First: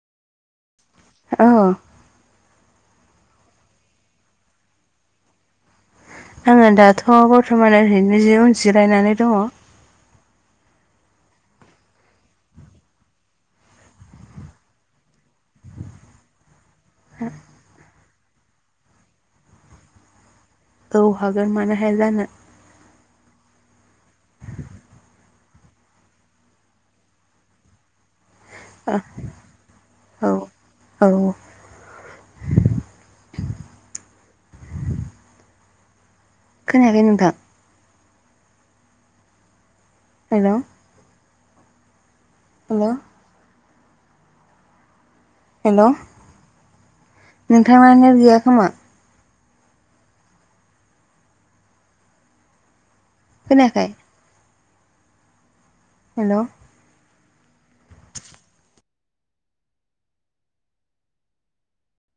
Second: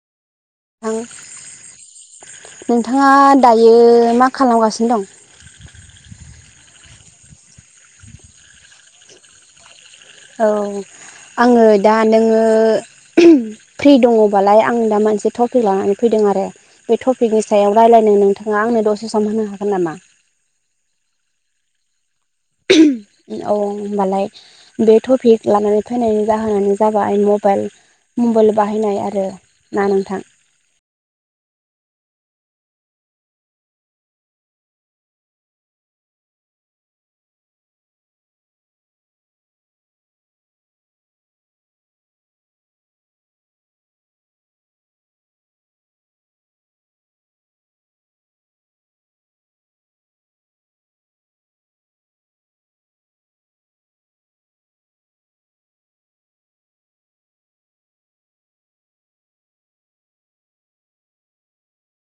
थां औ नोंथाङा दायो मा खालामगासिनो दं आङो दाथ' बरथमान ओरैनो जि उन जिरायनानै दङ औ आङो दा नोङो फ्रि दङबालाय आं दा मोनसे टपिक लानानै फैदों आरो बे टपिकनि सायाव रायज्लायनो नोंथाङा आंनो दसे सम होनो हागोन नामा औ हागोन मानो हाया जानो औ होमबालाय बे टपिक लानानै फैनायनि जाहोनानो जाबाय मबाइल मबाइल बाहायनाय आरो ना नोंथां औ औ [inaudible] खोनायाखै नोंथां हेलौ हेलौ हेलौ नोंथांना नेथ गैया खोमा खोनायाखै हेलौ